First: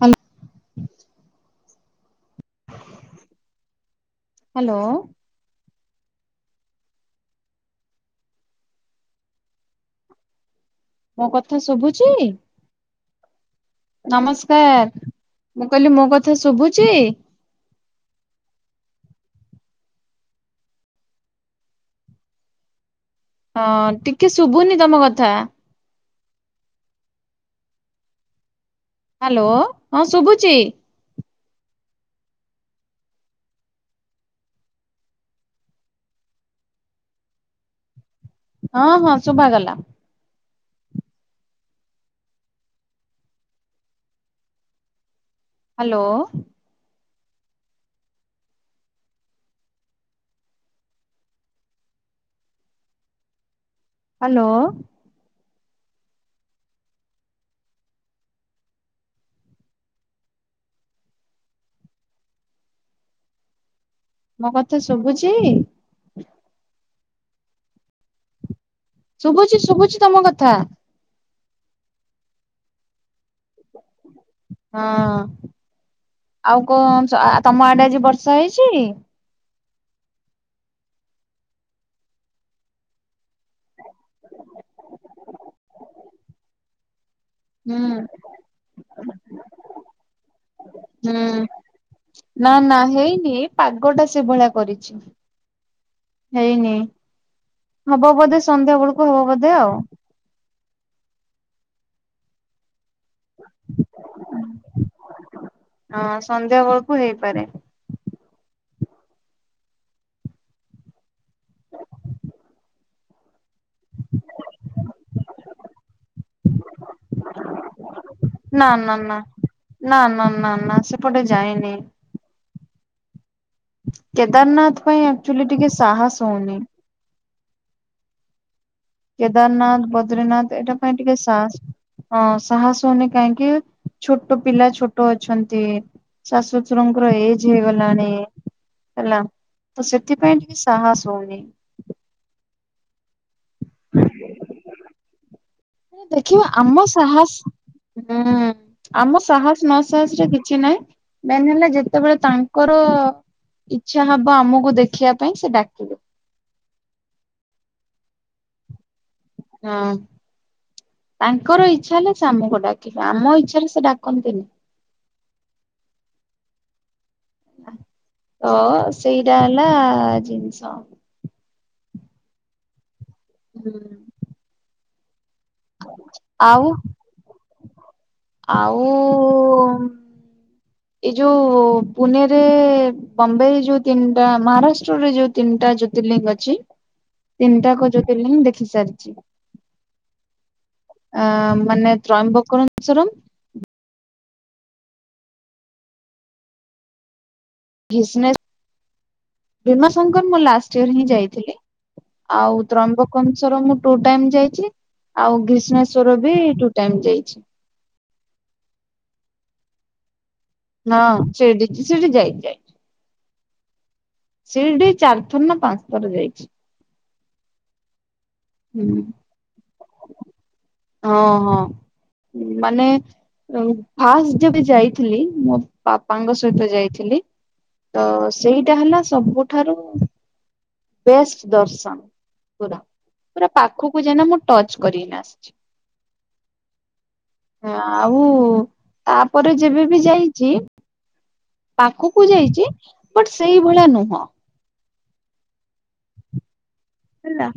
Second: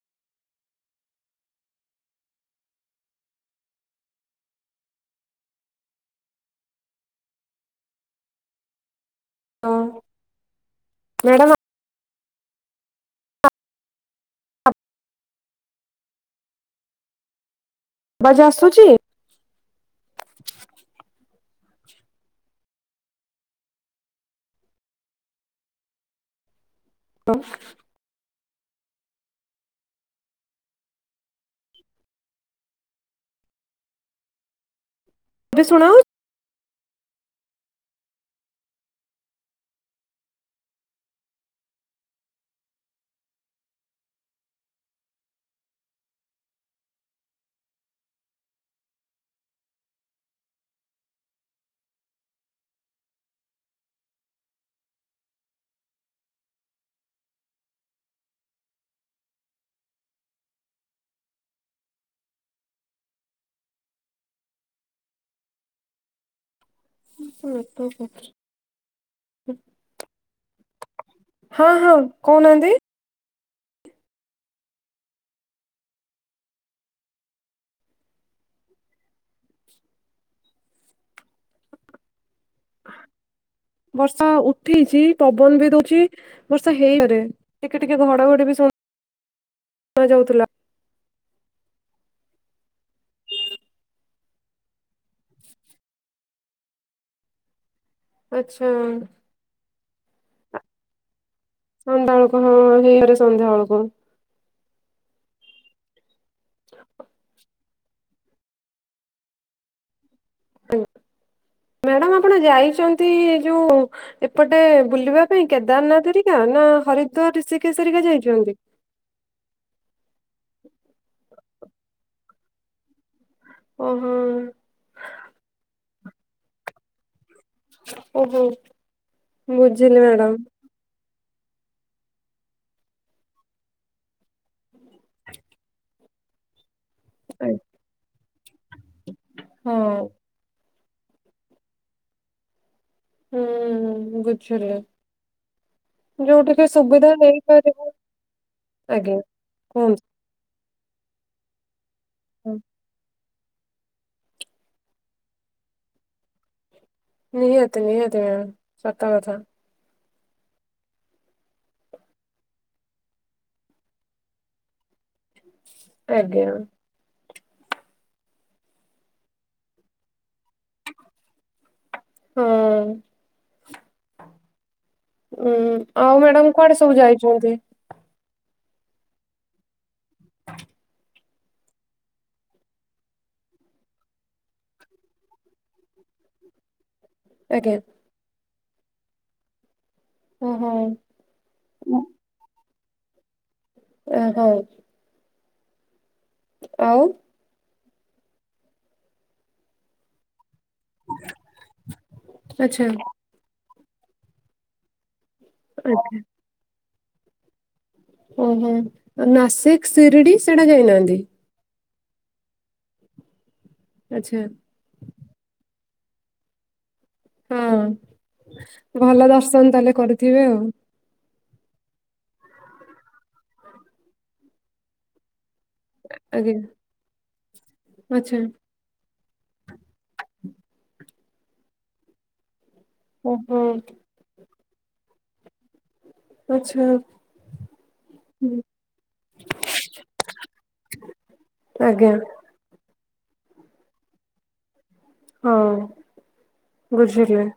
ହା ହ୍ୟାଲୋ। ହଁ। ମୋ ମ୍ୟାଡାମ କଥା ଶୁଭୁଛି। ନମସ୍କାର ମୁଁ କହିଲି ମୋ କଥା ଶୁଭୁଛି। ବାଜି ଆସୁଛି। ହଁ ଟିକେ ଶୁଭୁନି ତମ କଥା। ହାଲୋ। ହ୍ୟାଲୋ ହଁ ଶୁଭୁଛି। ଏବେ ଶୁଣ ହଁ ହଁ ଶୁଭାଗଲା। ହ୍ୟାଲୋ। ହ୍ୟାଲୋ। ମୋ କଥା ଶୁଭୁଛି। ହଁ [unintelligible] ଶୁଭୁଛି ଶୁଭୁଛି ତମ କଥା। ହଁ ହଁ କହୁନାହାନ୍ତି। ହଁ ଆଉ କଣ ତମ ଆଡେ ଆଜି ବର୍ଷା ହେଇଛି? ବର୍ଷା ଉଠେଇଛି ପବନ ବି ଦଉଛି ବର୍ଷା ହେଇପାରେ। ହୁଁ ଟିକେ ଟିକେ ଘଡଘଡି ବି ଶୁଭା ଯାଉଥିଲା। ହୁଁ ନା ନା ନାହିଁ ଏ ପାଗ ଟା ସେଇଭଳିଆ କରିଛି। ହେଇନି ହବ ବୋଧେ ଆଚ୍ଛା ସନ୍ଧ୍ୟା ବେଳକୁ ହବ ବୋଧେ ଆଉ ସନ୍ଧ୍ୟାବେଳକୁ ହଁ ହେଇପାରେ ସନ୍ଧ୍ୟା ବେଳକୁ। ହଁ ସନ୍ଧ୍ୟା ବେଳକୁ ହେଇପାରେ। ମ୍ୟାଡ଼ାମ ଆପଣ ଯାଇଛନ୍ତି ଯୋଉ ଏପଟେ ବୁଲିବା ପାଇଁ। କେଦାରନାଥ ହେରିକା ନା ହରିଦାର ଋଷିକେଶ ହେରିକା ଯାଇଛନ୍ତି। ନା ନା ନା ନା ନା ନା ନା ସେପଟେ ଯାଇନି। ଓହୋ କେଦାରନାଥ ପାଇଁ ଆକ୍ଚୁଆଲି ଟିକେ ସାହସ ହଉନି। ଓହୋ। କେଦାରନାଥ, ବୁଝିଲି ମ୍ୟାଡାମ। ବଦ୍ରିନାଥ ଏଇଟା ପାଇଁ ଟିକେ ସାସ୍ ହଁ। ସାହସ ହଉନି କାହିଁକି ଛୋଟ ପିଲା ଛୋଟ ଅଛନ୍ତି। ଶାଶୁ ଶଶୁରଙ୍କର ଏଜ୍ ହେଇଗଲାଣି ହେଲା। ତ ହଁ ସେଥି ପାଇଁ ଟିକେ ସାହସ ହଉନି। ହୁଁ। [unintelligible] ଦେଖିବ ଯୋଉଠିକି ଆମ ସୁବିଧା ସାହସ ହେଇପାରିବ [unintelligible] ଆଜ୍ଞା ଆମ ସାହସ ନ କୁହନ୍ତୁ ସାହସରେ କିଛି ନାହିଁ। ମେନ୍ ହେଲା ଯେତେବେଳେ ତାଙ୍କର ଇଚ୍ଛା ହବ ଆମକୁ ଦେଖିବା ପାଇଁ ସେ ଡାକିବେ। ନିହାତି ନିହାତି ମ୍ୟାମ୍ ସତ କଥା। ହଁ। ତାଙ୍କର ଇଚ୍ଛା ହେଲେ ସେ ଆମକୁ ଡାକିବେ। ଆମ ଇଚ୍ଛା ରେ ସେ ଡାକନ୍ତିନି। [unintelligible] ତ ସେଇଟା ହେଲା ଜିନିଷ। ହଁ। ହୁଁ। ଉଁ ଆଉ ମ୍ୟାଡାମ୍ କୁଆଡେ ସବୁ ଯାଇଛନ୍ତି? ଆଉ ଯାଉ ପୁନେରେ ବମ୍ବେରେ ଯୋଉ ତିନିଟା ମହାରାଷ୍ଟ୍ରରେ ଯୋଉ ତିନିଟା ଜ୍ୟୋତିର୍ଲିଙ୍ଗ ଅଛି ଆଜ୍ଞା ତିନିଟାଙ୍କ ଜ୍ୟୋତିର୍ଲିଙ୍ଗ ମୁଁ ଦେଖି ସାରିଚି। ଓ ହ। ଆ ମାନେ ତ୍ରୟମ୍ବକସ୍ଵରମ୍ [unintelligible] ଆଉ ଭିଶ୍ମେ ଭୀମା ଶଙ୍କର ମୁଁ ଲା ଷ୍ଟ ଇୟର ହିଁ ଯାଇଥିଲି। ଆଉ ଆଚ୍ଛା ତ୍ରୟମ୍ବକରସ୍ଵରମ୍ ମୁଁ ଟୁ ଟାଇମ୍ ଯାଇଚି। ଆଉ ଗ୍ରୀଷ୍ ଆଜ୍ଞା। ଭିଶ୍ମେଶ୍ୱର୍ ବି ଟୁ ଟାଇମ୍ ଯାଇଚି। ଓହୋ। ନାସିକ୍ ଶିରିଡି? ସେଇଟା ଯାଇନାହାନ୍ତି ନାଁ। [unintelligible] ଆଚ୍ଛା। ଶିରିଡ଼ି ଚାରିଥର ନା ପାଞ୍ଚ ଥର ଯାଇଚି। ହଁ। ହୁଁ। ଭଲ ଦର୍ଶନ ତାହେଲେ କରିଥିବେ ଆଉ। ହଁ ହଁ। ମାନେ ଫାଷ୍ଟ ଯେବେ ଯାଇଥିଲି ମୁଁ ପାପାଙ୍କ ଆଜ୍ଞା ସହିତ ଯାଇଥିଲି। ତ ଆଚ୍ଛା ସେଇଟା ହେଲା ସବୁଠାରୁ ବେଷ୍ଟ ଦର୍ଶନ ପୁରା। ପୁରା ଓହୋ ପାଖକୁ ଯାଇକିନା ମୁଁ ଟଚ୍ କରିକି ଆସିଚି। ଆଚ୍ଛା ଆଉ ହୁଁ, ତାପରେ ଯେବେ ବି ଯାଇଚି ଆଜ୍ଞା ପାଖକୁ ଯାଇଚି ବଟ୍ ସେଇଭଳିଆ ନୁହଁ। ହଁ। ବୁଝିଲି ହେଲା।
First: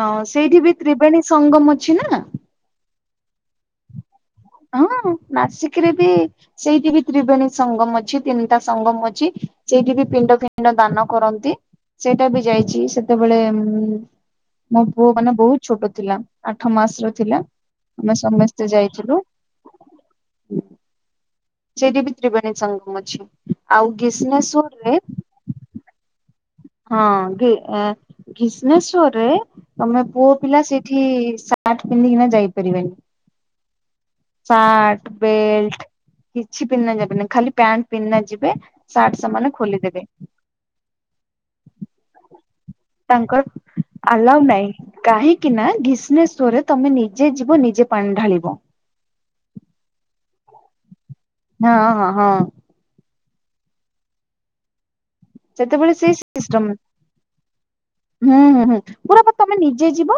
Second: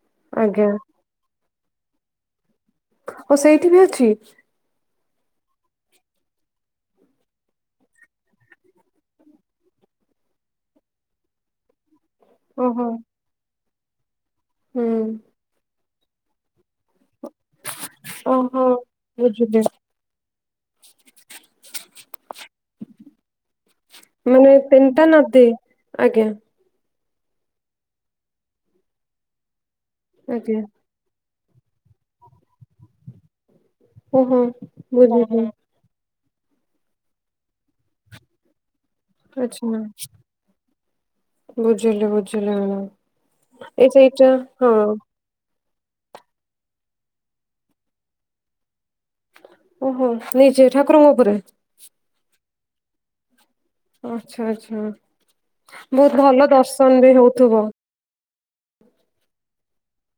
ହଁ ସେଇଠି ଆଜ୍ଞା ବି ତ୍ରିବେଣୀ ସଙ୍ଗମ ଅଛି ନା। ଓ ସେଇଠି ବି ଅଛି? ହଁ ନାସିକ୍ ରେ ବି ସେଇଠି ବି ତ୍ରିବେଣୀ ସଙ୍ଗମ ଅଛି, ତିନିଟା ସଙ୍ଗମ ଅଛି। ସେଇଠି ବି ପିଣ୍ଡ ଫିଣ୍ଡ ଦାନ କରନ୍ତି। ସେଇଟା ବି ଯାଇଚି ଓହୋ ସେତେବେଳେ। ମୋ ହୁଁ ପୁଅ ମାନେ ବହୁତ୍ ଛୋଟ ଥିଲା। ଆଠ ମାସର ଥିଲା। ଆମେ ଓହୋ ସମସ୍ତେ ଯାଇଥିଲୁ। ବୁଝିଲି [inaudible] ସେଇଠି ବି ତ୍ରିବେଣୀ ସଙ୍ଗମ ଅଛି। ଆଉ ମାନେ ଗ୍ରୀଷ୍ମେଶ୍ଵରରେ ତିନିଟା ନଦୀ ଆଜ୍ଞା। ହଁ ଗି ଗ୍ରୀଷ୍ଣେଶ୍ୱରରେ ତମେ ପୁଅ ଆଜ୍ଞା ପିଲା ସେଇି। ଏଠି ସାର୍ଟ ପିନ୍ଧିକିନା ଯାଇପାରିବେନି। ଓହୋ ସାର୍ଟ ବୁଝିଲି। ବେଲଟ କିଛି ପିଦ୍ଧିନା ଯିବେନି ଖାଲି ପ୍ୟାଣ୍ଟ ପିନ୍ଧନା ଯିବେ। ସାର୍ଟ ସେମାନେ ଆଚ୍ଛା ଖୋଲିଦେବେ। ବୁଝିଲି ବୁଝିଲି ତାଙ୍କର ଏ ସେଇଟା ହଁ। କି ନା ଗ୍ରୀଷ୍ମେଶ୍ଵରରେ ତମେ ନିଜେ ଯିବ ନିଜେ ପାଣି ଢାଳିବ। ଓହୋ ନିଜେ ଠାକୁରଙ୍କ ଉପରେ। ହଁ ହଁ ହଁ। ଆଚ୍ଛା ଆଚ୍ଛା ସେତେବେଳେ ସେଇ ବହୁତ୍ ଭଲ ସିଷ୍ଟମ ଦର୍ଶନ ବି ହଉଥିବ। ହୁଁ ହୁଁ ହୁଁ ପୁରାବା ତମେ ନିଜେ ଯିବ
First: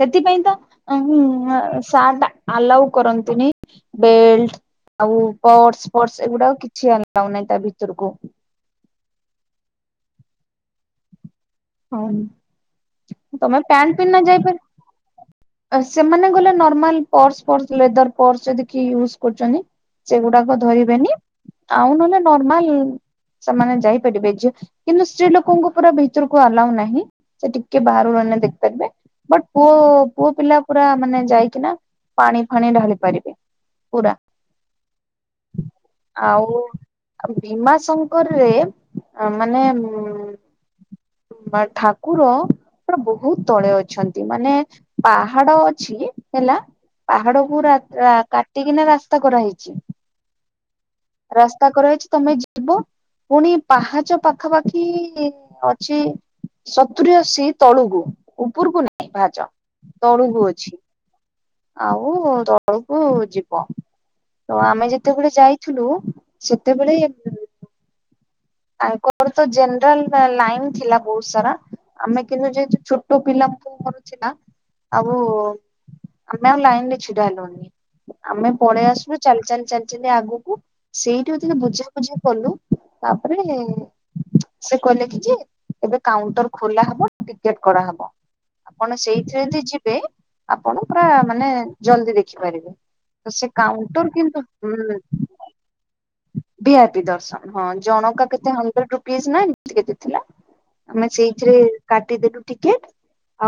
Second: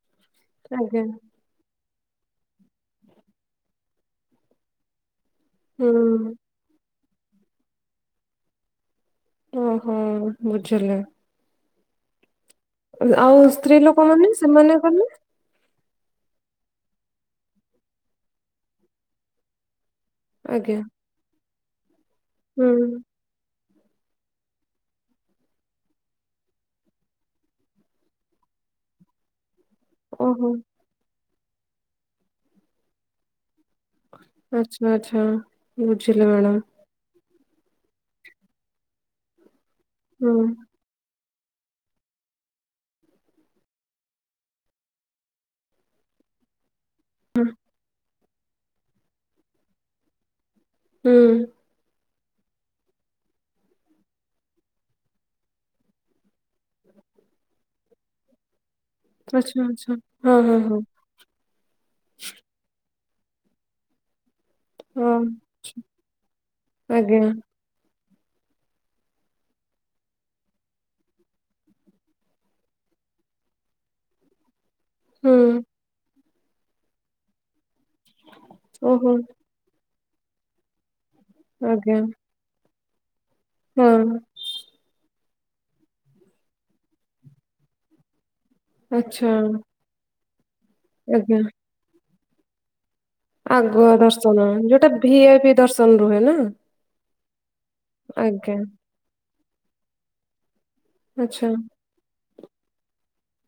ସେଥିପାଇଁ ତ ଆଜ୍ଞା ମୁଁ। ସାର୍ଟ ଆଲାଉ କରନ୍ତିନି ବେଲଟ। ଆଉ ହୁଁ। ପର୍ସଫର୍ଶଏଗୁଡା କିଛି ଆଲାଉ ନାହିଁ ତା ଭିତରକୁ। ଓହୋ ବୁଝିଲି। ହଉ। ଆଉ ସ୍ତ୍ରୀ ଲୋକମାନେ ଯାଇପାର ସେମାନେ ଗଲେ। ସେମାନେ ଗଲେ ନର୍ମାଲ ପର୍ସଫର୍ସ ଲେଦର୍ ପର୍ସ ଯଦି କିଏ ୟୁଜ୍ କରୁଛନ୍ତି। ସେଗୁଡାକ ଆଜ୍ଞା ଧରିବେନି ଆଉ ନହେଲେ ନର୍ମାଲ। ହୁଁ ସେମାନେ ଯାଇପାରିବେ ଯେ କିନ୍ତୁ ସ୍ତ୍ରୀ ଲୋକଙ୍କୁ ପୁରା ଭିତରକୁ ଆଲାଉ ନାହିଁ ସେ ଟିକେ ବାହାରୁହ ଦେଖିପାରିବେ ବଟ୍ ପୁଅ ଓହୋ ପିଲା। ପୁରା ମାନେ ଯାଇକି ନା ପାଣି ଫାଣି ଢାଳି ପାରିବେ। ପୁରା ଆଛା ଆଛା ବୁଝିଲି ମ୍ୟାଡାମ୍। ଭୀମା ଶଙ୍କରରେ ମାନେ ହୁଁ। ମା ଠାକୁର। ଆପଣ ବହୁତ୍ ତଳେ ଅଛନ୍ତି ମାନେ ପାହାଡ଼ ଅଛି ହେଲା। ପାହାଡ଼ କୁ କାଟିକିନା ରାସ୍ତା କରାହେଇଛି। ହୁଁ ରାସ୍ତା କରାହେଇଛି। ତମେ ଯିବ ପୁଣି ପାହାଚ ପାଖାପାଖି ଅଛି। ସତୁରୀ ଅଶି ତଳୁକୁୁ ଉପରକୁ ନାଇଁ ପାହାଚ ଆଚ୍ଛା ଆଚ୍ଛା ହଁ ତଳୁକୁୁ ହଁ ଅଛି। ହଁ। ଆଉ ତଳକୁ ଯିବ। ତ ଆମେ ହଁ ଯେତେବେଳେ ଯାଇଥିଲୁ ସେତେବେଳେ ଆଜ୍ଞା ଆଙ୍କ ଘରତ ଜେନେରାଲ୍ ଲାଇନ୍ ଥିଲା ବହୁତ ସାରା। ଆମେ କିନ୍ତୁ ଯେହେତୁ ଛୋଟ ପିଲା ପୁଅ ମରୁଛି ନା। ଆଉ ହୁଁ ଆମେ ଆଉ ଲାଇନ୍ ରେ ଛିଡା ହେଲୁନି ଆମେ ପଳେଇ ଓହୋ। ଆସିଲୁ ଚାଲି ଚାଲି ଚାଲି। ଯେମିତି ଆଗକୁ ସେଇଠି ଯଦି ଟିକେ ବୁଝା ଆଜ୍ଞା ବୁଝି କଲୁ ତାପରେ ହଁ। ସେ କହିଲେ କି ଯେ ଏବେ କାଉଣ୍ଟର ଖୋଲା ହବ ଟିକେଟ କରା ହବ। ଆପଣ ଆଚ୍ଛା ସେଇଥିରେ ଯଦି ଯିବେ ଆପଣ ପୁରା ଆଜ୍ଞା ମାନେ ଜଲଦି ଦେଖିପାରିବେ। ତ ସେ ଆଗୁଆ କାଉଣ୍ଟର କିନ୍ତୁ ଦର୍ଶନ ଯୋଉଟା ଉଁ ଭିଏ ବିି ଦର୍ଶନ ରୁହେ ନା। ଭିଆଇପି ଦର୍ଶନ ହଁ ଜଣକା କେତେ ଆଜ୍ଞା ହୁଣ୍ଡ୍ରେଡ ରୁପ୍ରୀଜ୍ ନା ଏମିତି କେତେ ଥିଲା। ଆମେ ଆଚ୍ଛା ସେଇଥିରେ କାଟିଦେଲୁ ଟିକେଟ୍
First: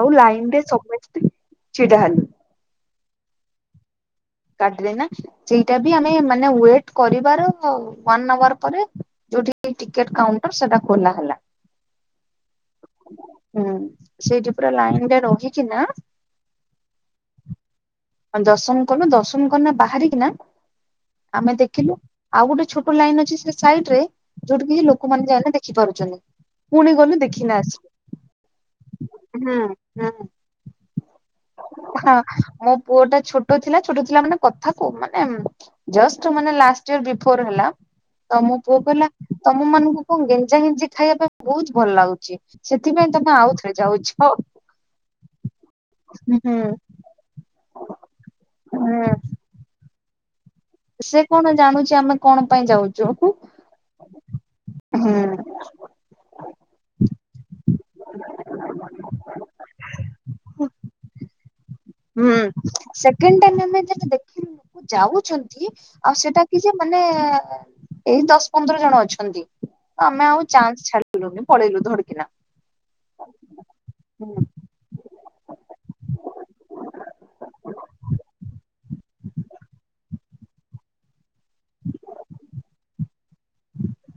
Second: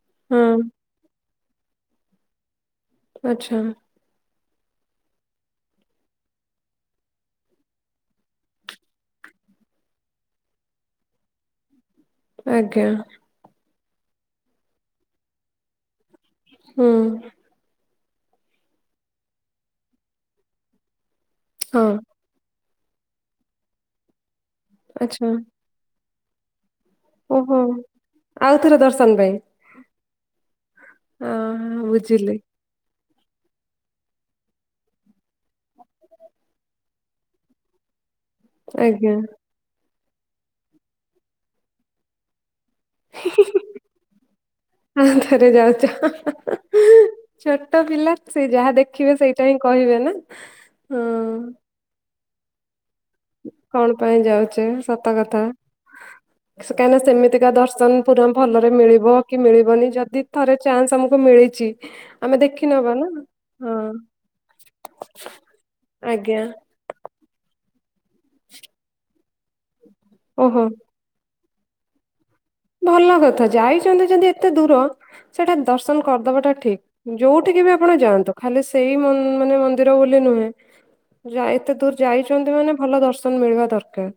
ଆଉ ହଁ ଲାଇନରେ ସମତେ ଥିଲୁ। ଛିଡ଼ା ହେଲୁ। ଆଚ୍ଛା। କାଢ଼ିଲେନି ନା ସେଇଟା ବି ଆମେ ମାନେ ୱିଟେ କରିବାର ଓନେ ଆଔର ପରେ। ଯୋଉଠି ଟିକେଟ କାଉଣ୍ଟର ସେଟା ଖୋଲା ହେଲା। ଆଜ୍ଞା। ହୁଁ ସେଇଠି ପୁରା ଲାଇନରେ ରହିକି ନା। ହୁ। ଦର୍ଶନ କଲୁ ଦର୍ଶନ କରିକି ନା ବାହାରିକିନା ଆମେ ହଁ ଦେଖିଲୁ। ଆଉ ଗୋଟେ ଛୋଟ ଲାଇନ୍ ଅଛି ସେ ସାଇଡରେ ଯୋଉଠି କି ଲୋକମାନେ ଆଚ୍ଛା ଯାଇନ ଦେଖିପାରୁଛନ୍ତି। ପୁଣି ଗଲୁ ଓହୋ ଦେଖିକିନା ଆଉଥରେ ଦର୍ଶନ ପାଇଁ ଆସିଲୁ। ହୁଁ। ହଁ ହ ବୁଝିଲି ମୋ ପୁଅ ଟା ଛୋଟ ଛୋଟ ଥିଲା ଛୋଟ ଥିଲା ମାନେ କଥାକୁ ମାନେ ଜଷ୍ଟ୍ ମାନେ ଲାଷ୍ଟ ଇଅର୍ ବିଫରେ ହେଲା। ତ ମୋ ପୁଅ କହିଲା ଆଜ୍ଞା ତମ ମାନଙ୍କୁ କଣ ଗେଞ୍ଜା ଗେଞ୍ଜି ଖାଇବା ପାଇଁ ବହୁତ ଭଲ ଲାଗୁଛି। ସେଥି ପାଇଁ ତମେ ଆଉଥରେ ଯାଉଛ। ଆଉଥରେ ଯାଉଛ ହୁଁ। ଛୋଟ ପିଲା ସେ ଯାହା ହୁଁ ଦେଖିବେ ସେଇଟା ହିଁ କହିବେ ନା? ସେ ହଁ କଣ ଜାଣୁଛି ଆମେ କଣ ପାଇଁ ଯାଉଛୁୁ? କଣ ପାଇଁ ଯାଉଛେ? ସତ କଥା। [unintelligible] କାହିଁକିନା ସେମିତିକା ଦର୍ଶନ ପୁରା ଭଲରେ ମିଳିବ କି ମିଳିବନି? ଯଦି ଥରେ ଚାନ୍ସ ଆମକୁ ମିଳିଛି। ହୁଁ ଆମେ ଦେଖିନବା ନା ସେକେଣ୍ଡ ଟାଇମ ହଁ ଦେଖିଲୁ ଆମେ ଦେଖିଲୁ ଯାଉଛନ୍ତି ଆଉ ଆଜ୍ଞା ସେଟା କି ଯେ ମାନେ ଏଇ ଦଶ ପନ୍ଦର ଜଣ ଅଛନ୍ତି। ଆମେ ଆଉ ଓହୋ ଚାନ୍ସ ଛାଡ ପଳେଇଲୁ ଧଡ଼କିନା। ଭଲ କଥା ଯାଇଛନ୍ତି ଯଦି ଏତେ ଦୂର ସେଟା ଦର୍ଶନ କରିଦବାଟା ଠିକ। ଯୋଉଠିକି ବି ଆପଣ ଯାଆନ୍ତୁ ଖାଲି ସେଇ ମାନେ ମନ୍ଦିର ବୋଲି ନୁହେଁ। ଯ ଏତେ ଦୂର ଯାଇଛନ୍ତି ମାନେ ଭଲ ଦର୍ଶନ ମିଳିବା ଦରକାର।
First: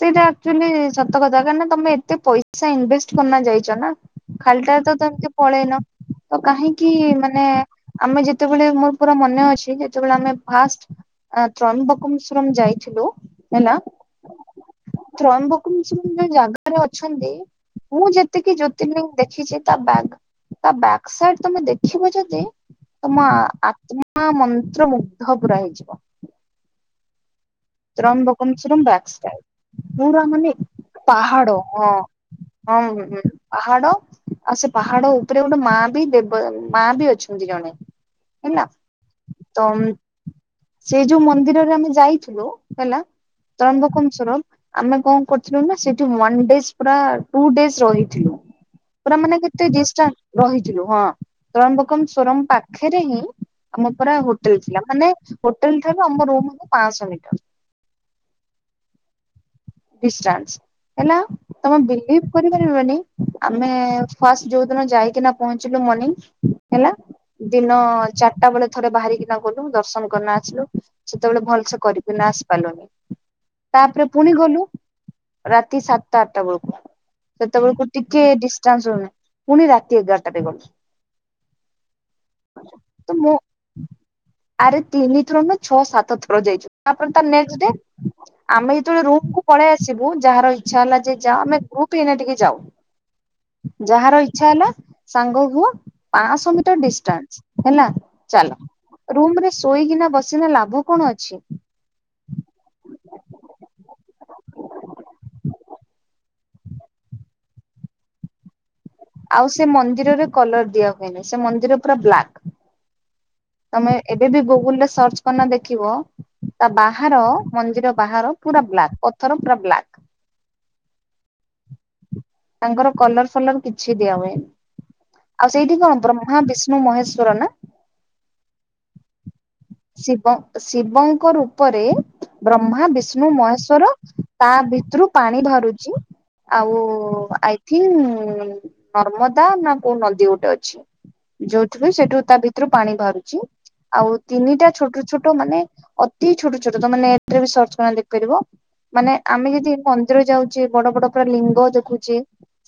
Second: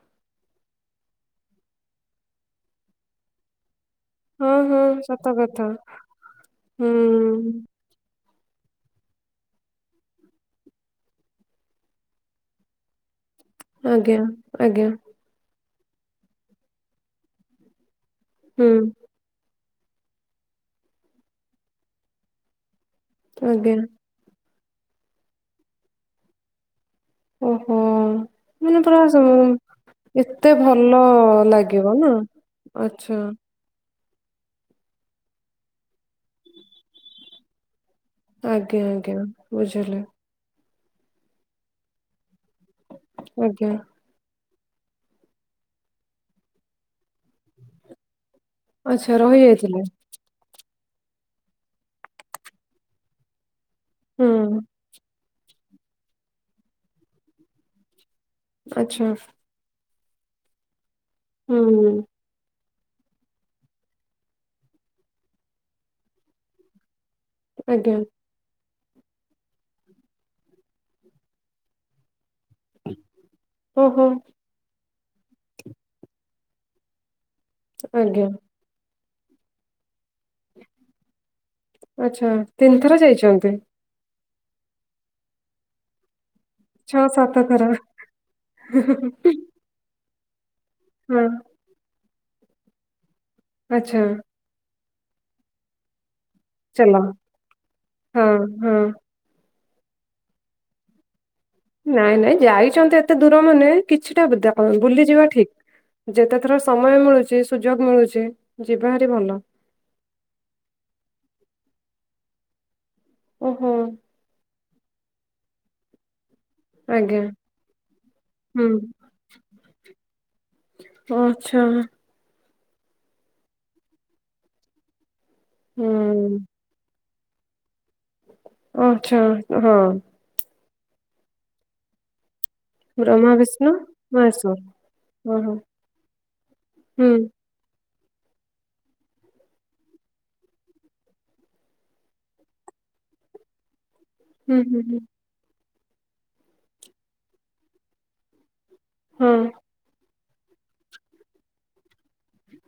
ସେଇଟା ଆକ୍ଚୁଆଲି ସତ କଥା କାହିଁକି ନା ତମେ ଏତେ ପଇସା ଇନଭେଷ୍ଟ କରିକିନା ଯାଇଛ ନା? ହଁ ଖାଲିଟା ହଁ ତ ସତ ଏମତି କଥା। ପଳେଇନ ତ କାହିଁକି ମାନେ? ହୁଁ ଆମେ ଯେତେବେଳେ ମୋର ପୁରା ମନେ ଅଛି ଯେତେବେଳେ ଆମେ ଫାଷ୍ଟ ଆ ତ୍ରମ୍ବକେଶରମ୍ ଯାଇଥିଲୁ ହେଲା। ଆଜ୍ଞା ଆଜ୍ଞା। ତ୍ରୟବ ଯୋଉ ଜାଗାରେ ଅଛନ୍ତି ମୁଁ ଯେତିକି ହୁଁ ଜ୍ୟୋତିଲିଂ ଦେଖିଛି ତା ତା ବ୍ୟାକ୍ ସାଇଡ ତମେ ଦେଖିବ ଯଦି ତମ ଆଜ୍ଞା। ଆ ମା ମନ୍ତ୍ର ମୁୁଗ୍ଧ ପୁରା ହେଇଯିବ। ଓହୋ [unintelligible] ମାନେ ସ ପୁରା ଏତେ ମାନେ ଭଲ ପାହାଡ଼ ହଁ ଲାଗିବ ନା। ହଁ ଆଚ୍ଛା ହଁ। ପାହାଡ ଆଉ ସେ ପାହାଡ ଉପରେ ଗୋଟେ ମା ବି ଦେବ ମା ବି ଅଛନ୍ତି ଜଣେ। ହେଲା ଆଜ୍ଞା ଆଜ୍ଞା ତ ବୁଝିଲି ସେ ଯୋଉ ମନ୍ଦିରରେ ଆମେ ଯାଇଥିଲୁ? ହେଲା ଆଜ୍ଞା ତ୍ରୟଂକମସର। ଆମେ କଣ କରୁଥିଲୁ ନା ସେଠି ୱାନ ଡେ ପୁରା ଟୁ ଡେଜ ରହିଥିଲୁ। ଆଚ୍ଛା ପୁରା ମାନେ କେତେ ରହିଯାଇଥିଲେ। ଜିଟା ରହିଥିଲୁ ହଁ ତରଣବକମ୍ ସଵରମ ପାଖରେ ହିଁ। ଆମ ପୁରା ହୁଁ ହୋଟେଲ ଥିଲା ମାନେ ହୋଟେଲ ଠାରୁ ଆମ ରୁମ ହବ ପାଞ୍ଚଶହ ମିଟର। ଆଚ୍ଛା। ଡିସଟାନସ ହେଲା ତମ ହୁଁ ବିଲିବ ପାରିବନି ଆମେ ଫାଷ୍ଟ ଯୋଉ ଦିନ ଯାଇକିନା ପହଞ୍ଚିଲୁ ମର୍ନିଙ୍ଗ। ହେଲା। ଦିନ ଆଜ୍ଞା ଚାରିଟା ବେଳେ ଥରେ ବାହାରିକିନା ଗଲୁ ଦର୍ଶନ କରିନା ଆସିଲୁ ସେତେବେଳେ ଭଲସେ କରୁ। ନା ଆସି ପାରିଲୁନି ଓହୋ ତାପରେ ପୁଣି ଗଲୁ। ରାତି ସାତଟା ଆଠଟା ବେଳକୁ ସେତା ବେଳକୁ ଟିକେ ଆଜ୍ଞା ଡିଷ୍ଟାନ୍ସ ରହୁନହି ପୁଣି ରାତି ଏଗାର [unintelligible] ଗଛା ଆଚ୍ଛା। ତିନି ଥର ତ ମୁଁ ଯାଇଛନ୍ତି ଆରେ ତିିନିଥର ନୁହଁ ଛଅ ସାତ ଥର ଯାଇଛୁ। ଛଅ ଆପଣ ଡା ସାତ ନେକ୍ସଟ ଥର ଡେ, ଆମେ ଯେତେବେଳେ ରୁମ୍ କୁ ପଳେଇ ଆସିବୁ, ଯାହାର ଇଚ୍ଛା ହେଲା ଯେ ହଁ ଯା ଆମେ ଗ୍ରୁପ ଏଇନା ଟିକେ ଯାଉ। ଆଚ୍ଛା ଯାହାର, ଛା ହେଲା, ସାଙ୍ଗ ହୁହ ପାଆଁଶହ ମିଟର ଚାଲ। ଡିଷ୍ଟାନ୍ସ ହେଲା ହଁ ଚାଲ। ହଁ ରୁମ ରେ ଶୋଇକିନା ବସିଲେ ଲାଭ କଣ ଅଛି? ନାଇଁ ନାଇଁ ଯାଇଛନ୍ତି ଏତେ ଦୂର ମାନେ କିଛିଟା [unintelligible] ବୁଲିଯିବା ଠିକ୍। ଯେତେଥର ସମୟ ମିଳୁଛି ସୁଯୋଗ ମିଳୁଛି ଯିବା ହେରି ଭଲ। ଆଉ ସେ ମନ୍ଦିରରେ କଲର ଦିଆ ହୁଏନି ସେ ମନ୍ଦିର ପୁରା ବ୍ଲାକ୍। ଓହୋ ତମେ ଏବେ ବି ଗୁଗୁଲ ରେ ସର୍ଚ୍ଚ କରନା ଦେଖିବ, ତା ବାହାର, ଆଜ୍ଞା। ମନ୍ଦିର ବାହାର ପୁରା ହୁଁ ବ୍ଲାକ୍ ପଥର ପୁର ବ୍ଲାକ୍। ହଁ ଆଛା। ତାଙ୍କର କଲର ଫଲର କିଛି ଦିଆ ହୁଏନି। ଆଉ ସେଇଠି କଣ ହୁଁ ବ୍ରହ୍ମା ବିଷ୍ଣୁ, ମୁ ମହେଶ୍ୱର ନା। ଆଛା ହଁ, ଶିବ ଶିବଙ୍କ ରୂପରେ, ବ୍ରହ୍ମା ବିଷ୍ଣୁ ମହେଶ୍ଵର ତା ଭିତରୁ ପାଣି ଓହୋ ଭାରୁଚି। ଆଉ ହୁଁ ଆଇଥିଁଙ୍କ ନର୍ମଦା ନା କୋଉ ନଦୀ ଗୋଟେ ଅଛି। ଯୋଉଠୁ ପାଇଁ ସେଇଠୁ ତା ଭିତରୁ ପାଣି ବାହାରୁଛି। ଆଉ, ହୁଁ ତିନିଟା ହୁଁ ହୁଁ ଛୋଟ ଛୋଟ ମାନେ ଅତି ଛୋଟ ଛୋଟ ତାମାନେ ଏଥିରେ ବି ସର୍ଚ୍ଚକର ଡେଖିପାରିବ। ମାନେ ହଁ ଆମେ ଯଦି ମନ୍ଦିର ଯାଉଛେ ବଡ ବଡ ପୁରା ଲିଙ୍ଗ ଦେଖୁଚେ।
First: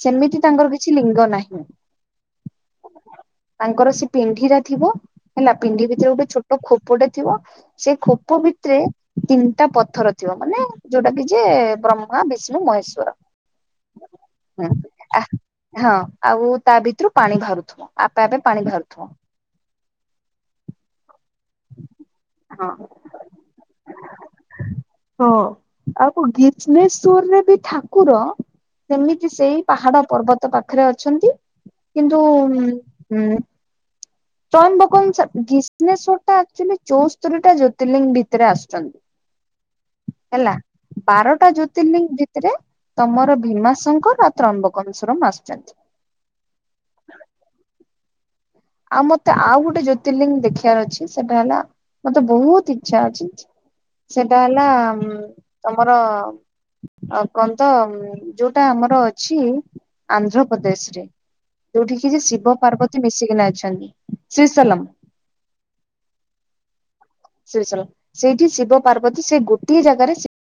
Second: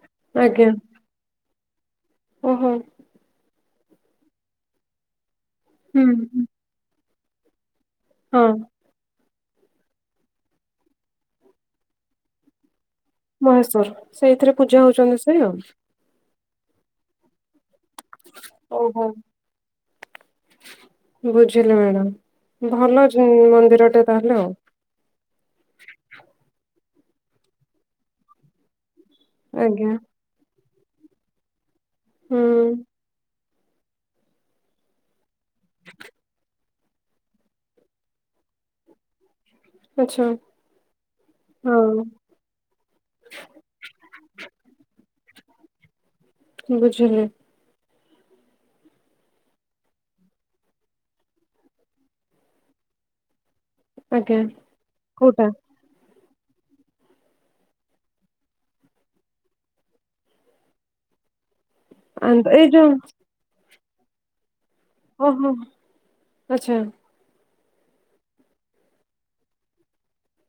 ସେମିତି ଆଜ୍ଞା ତାଙ୍କର କିଛି ଲିଙ୍ଗ ନାହିଁ। ଓହୋ, ତାଙ୍କର ସେ ପିଣ୍ଢି ଟା ଥିବ ହେଲା ପିଣ୍ଡିି ହୁଁ ଭିତରେ ଗୋଟେ ହୁଁ ଛୋଟ, ଖୋପ ଟେ ଥିବ ସେ ଖୋପ ହଁ ଭିତରେ, ତିନିଟା ପଥର ଥିବ, ମାନେ ଯୋଉଟା କି ଯେ ବ୍ରହ୍ମା ବିଷ୍ଣୁ ମହେଶ୍ଵର। ମହେଶ୍ଵର, ସେଇଥିରେ ହୁଁ ପୂଜା ହଉଛନ୍ତି ଆ ସେ ଆଉ। ହଁ ଆଉ ତା ଭିତରୁ ପାଣି ବାହାରୁଥିବ, ଆପେ ଆପେ ପାଣି ଓହୋ ବାହାରୁଥିବ। ବୁଝିଲେ ହଁ। ମ୍ୟାଡାାମ, ଭଲ ଜୁମ୍ମନ୍ଦିରଟେ ତାହେଲେ ଆଉ ହଁ ଆଉ ଗିଯମେଶ୍ଵର ରେ ବି ଠାକୁର, ସେମିତି ସେଇ ଆଜ୍ଞା ପାହାଡ ପର୍ବତ ପାଖରେ ଅଛନ୍ତି। କିନ୍ତୁ ହୁଁ ତ୍ରୟମ୍ ବକମ୍ ଗିଜମେଶ୍ଵର ଟା ଆକ୍ଚ୍ୟେଲି ଚଉସ୍ତରି ଟା ଜ୍ୟୋତିର୍ଲିଙ୍ଗ ଭିତରେ ଆସୁଛନ୍ତି। ଆଚ୍ଛା ହେଲା ବାରଟା ହଁ ଜ୍ୟୋତିର୍ଲିଙ୍ଗ ଭିତରେ, ତମର ଭୀମାଶଙ୍କର ଆ ତ୍ରମ୍ବକେଶ୍ୱରମ୍ ଆସିଛନ୍ତି। ବୁଝିଲି, ଆଉ ମତେ, ଆଉ ଗୋଟେ ଜ୍ୟୋତିର୍ଲିଙ୍ଗ ଦେଖିବାର ଅଛି। ସେଟା ହେଲା ମତେ ବହୁତ ଇଚ୍ଛା ଅଛି ସେଟା ଆଜ୍ଞା ହେଲା ଉ କୋଉଟା ତମର, ଆ କନ ତ, ଯୋଉଟା ଆମର ଅଛି ଆନ୍ଧ୍ରପ୍ରଦେଶ ରେ। ଯୋଉଠି କି ଯେ ଆନ୍ଦ- ଶିବ ଏଇ ଯୋଉ ପାର୍ବତୀ ମିଶିକିନା ଅଛନ୍ତି। ଶ୍ରୀସଲମ୍ ଓଁ ହଁ ଆଛା ଶ୍ରୀସଲମ। ସେଇଠି ଶିବ ପାର୍ବତୀ ସେ ଗୋଟିଏ ଜାଗାରେ,